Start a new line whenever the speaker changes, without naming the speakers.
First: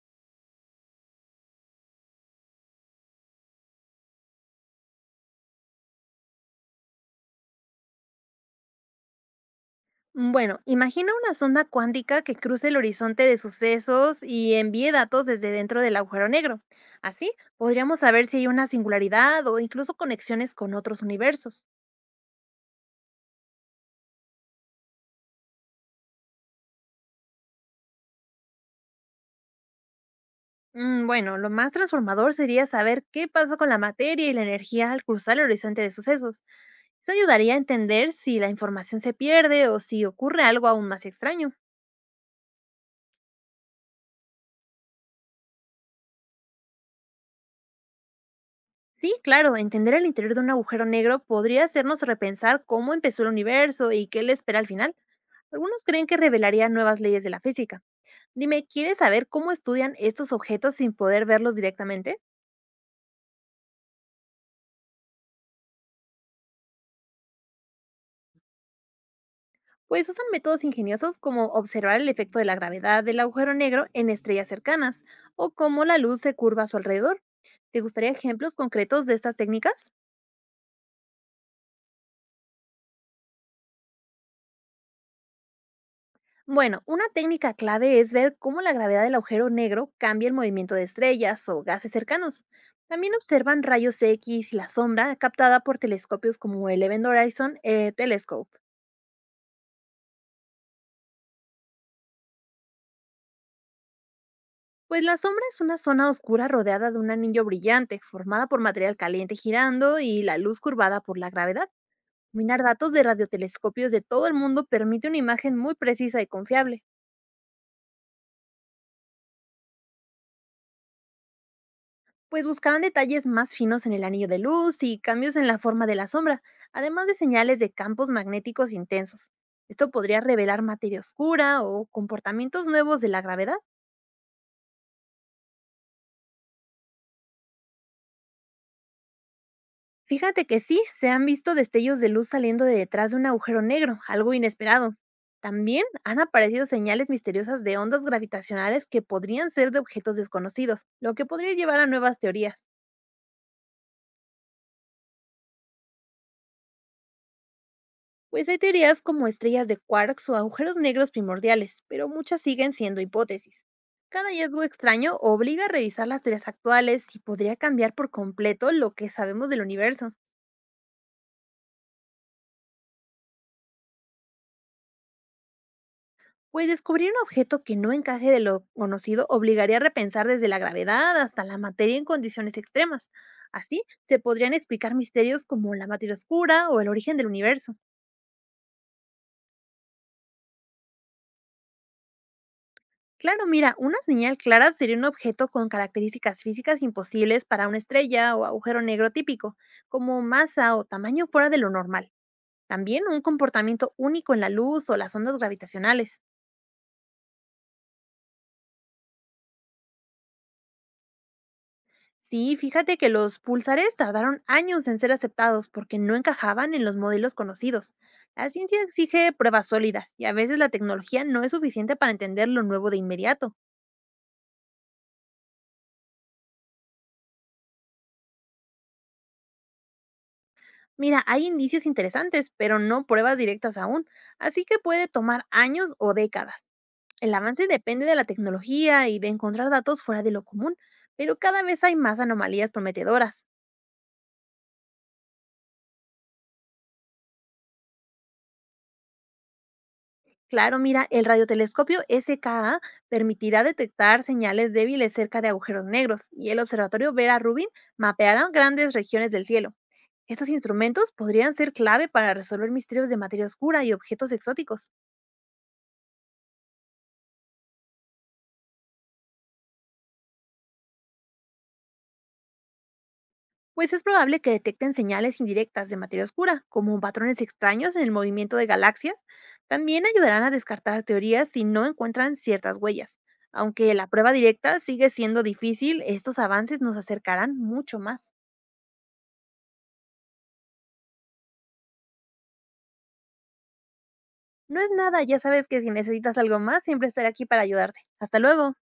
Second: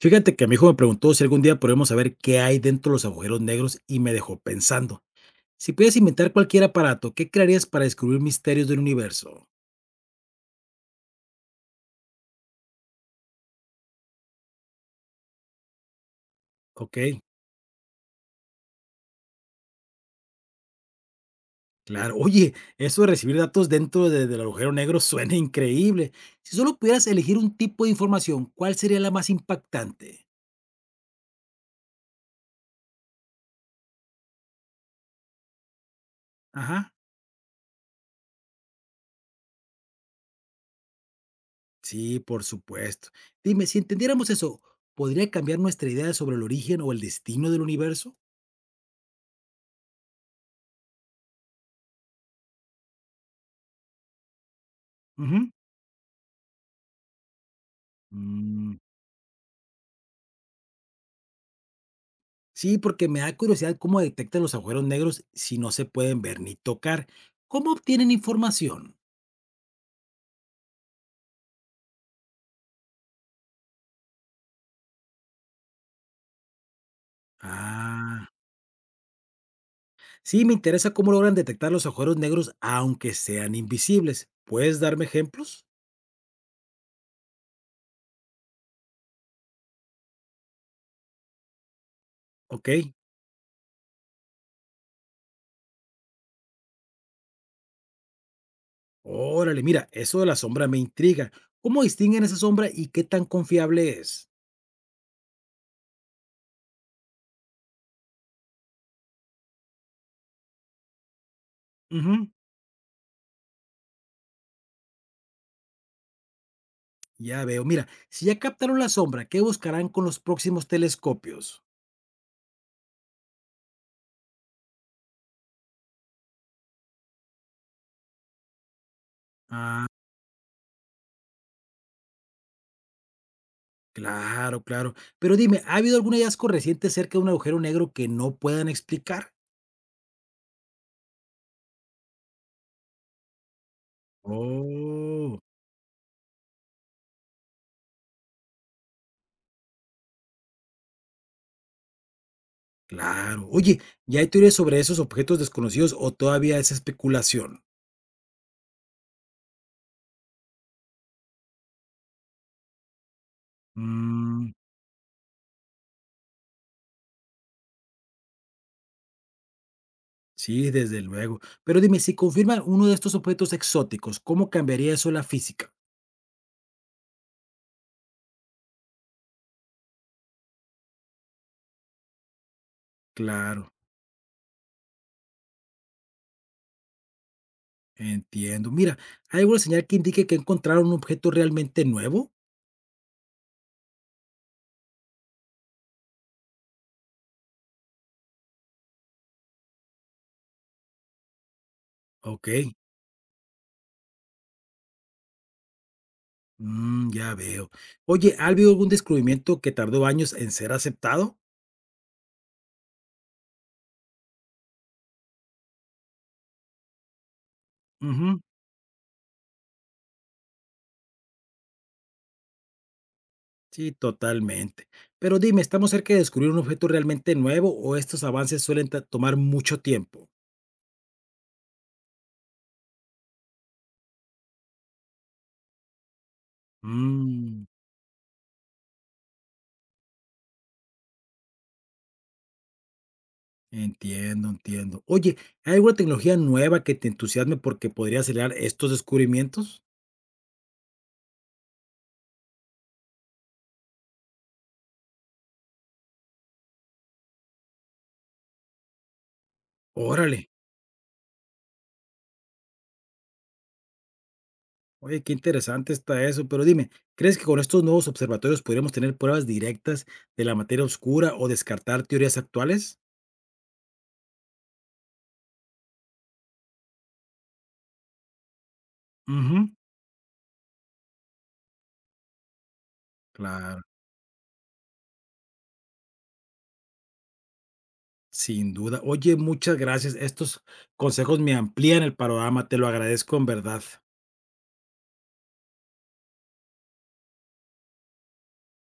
Fíjate que mi hijo me preguntó si algún día podemos saber qué hay dentro de los agujeros negros y me dejó pensando. Si pudieras inventar cualquier aparato, ¿qué crearías para descubrir misterios del universo?
Bueno, imagina una sonda cuántica que cruce el horizonte de sucesos y envíe datos desde dentro del agujero negro.
Ok,
Así podríamos saber si hay una singularidad o incluso conexiones con otros universos.
claro. Oye, eso de recibir datos del agujero negro suena increíble. Si solo pudieras elegir un tipo de información, ¿cuál sería la más impactante?
Bueno, lo más transformador sería saber qué pasa con la materia y la energía al cruzar el horizonte de sucesos.
Ajá.
Eso ayudaría a entender si la información se pierde o si ocurre algo aún más extraño.
Sí, por supuesto. Dime, si entendiéramos eso, ¿podría cambiar nuestra idea sobre el origen o el destino del universo?
Sí, claro, entender el interior de un agujero negro podría hacernos repensar cómo empezó el universo y qué le espera al final.
Ujú.
Algunos creen que revelaría nuevas leyes de la física. Dime,
Mm,
¿quieres saber cómo estudian estos objetos sin poder verlos directamente?
Sí, porque me da curiosidad cómo detectan los agujeros negros si no se pueden ver ni tocar. ¿Cómo obtienen información?
Pues usan métodos ingeniosos como observar el efecto de la gravedad del agujero negro en estrellas cercanas o cómo la luz se curva a su alrededor. ¿Te gustaría
Ah,
ejemplos concretos de estas técnicas?
sí, me interesa cómo logran detectar los agujeros negros aunque sean invisibles. ¿Puedes darme ejemplos?
Bueno, una técnica clave es ver cómo la gravedad del agujero negro cambia el movimiento de estrellas o gases cercanos.
Ok,
También observan rayos X y la sombra captada por telescopios como el Event Horizon Telescope.
órale, mira, eso de la sombra me intriga. ¿Cómo distinguen esa sombra y qué tan confiable es?
Pues la sombra es una zona oscura rodeada de un anillo brillante, formada por material caliente girando y la luz curvada por la gravedad.
Ujú,
Minar datos de radiotelescopios de todo el mundo permite una imagen muy precisa y confiable.
ya veo, mira, si ya captaron la sombra, ¿qué buscarán con los próximos telescopios?
Pues buscaban detalles más finos en el anillo de luz y cambios en la forma de la sombra, además de señales de campos magnéticos intensos.
Ah.
Esto podría revelar materia oscura o comportamientos nuevos de la gravedad.
Claro, claro. Pero dime, ¿ha habido algún hallazgo reciente cerca de un agujero negro que no puedan explicar?
Fíjate que sí, se han visto destellos de luz saliendo de detrás de un agujero negro, algo inesperado.
Oh,
También han aparecido señales misteriosas de ondas gravitacionales que podrían ser de objetos desconocidos, lo que podría llevar a nuevas teorías.
claro. Oye, ¿ya hay teorías sobre esos objetos desconocidos o todavía es especulación?
Pues hay teorías como estrellas de quarks o agujeros negros primordiales, pero muchas siguen siendo hipótesis. Cada
Mm,
hallazgo extraño obliga a revisar las teorías actuales y podría cambiar por completo lo que sabemos del universo.
sí, desde luego. Pero dime, si confirman uno de estos objetos exóticos, ¿cómo cambiaría eso la física?
Pues descubrir un objeto que no encaje de lo conocido obligaría a repensar desde la gravedad hasta la materia en condiciones extremas.
Claro,
Así se podrían explicar misterios como la materia oscura o el origen del universo.
entiendo. Mira, ¿hay alguna señal que indique que encontraron un objeto realmente nuevo?
Claro, mira, una señal clara sería un objeto con características físicas imposibles para una estrella o agujero negro típico, como masa o tamaño fuera de lo normal.
Ok,
También un comportamiento único en la luz o las ondas gravitacionales.
mm, ya veo. Oye, ¿ha habido algún descubrimiento que tardó años en ser aceptado?
Sí, fíjate que los pulsares tardaron años en ser aceptados porque no encajaban en los modelos conocidos.
Ujú,
La ciencia exige pruebas sólidas y a veces la tecnología no es suficiente para entender lo nuevo de inmediato.
sí, totalmente. Pero dime, ¿estamos cerca de descubrir un objeto realmente nuevo o estos avances suelen tomar mucho tiempo?
Mira, hay indicios interesantes, pero no pruebas directas aún, así que puede tomar años o décadas. El
Mm,
avance depende de la tecnología y de encontrar datos fuera de lo común, pero cada vez hay más anomalías prometedoras.
entiendo, entiendo. Oye, ¿hay alguna tecnología nueva que te entusiasme porque podría acelerar estos descubrimientos?
Claro, mira, el radiotelescopio SKA permitirá detectar señales débiles cerca de agujeros negros y el observatorio Vera Rubin mapeará grandes regiones del cielo.
Órale,
Estos instrumentos podrían ser clave para resolver misterios de materia oscura y objetos exóticos.
oye, qué interesante está eso. Pero dime, ¿crees que con estos nuevos observatorios podríamos tener pruebas directas de la materia oscura o descartar teorías actuales?
Pues es probable que detecten señales indirectas de materia oscura, como patrones extraños en el movimiento de galaxias.
Ujú,
También ayudarán a descartar teorías si no encuentran ciertas huellas.
claro.
Aunque la prueba directa sigue siendo difícil, estos avances nos acercarán mucho más.
Sin duda. Oye, muchas gracias. Estos consejos me amplían el panorama. Te lo agradezco en verdad.
No es nada, ya sabes que si necesitas algo más, siempre estaré aquí para ayudarte. Hasta luego.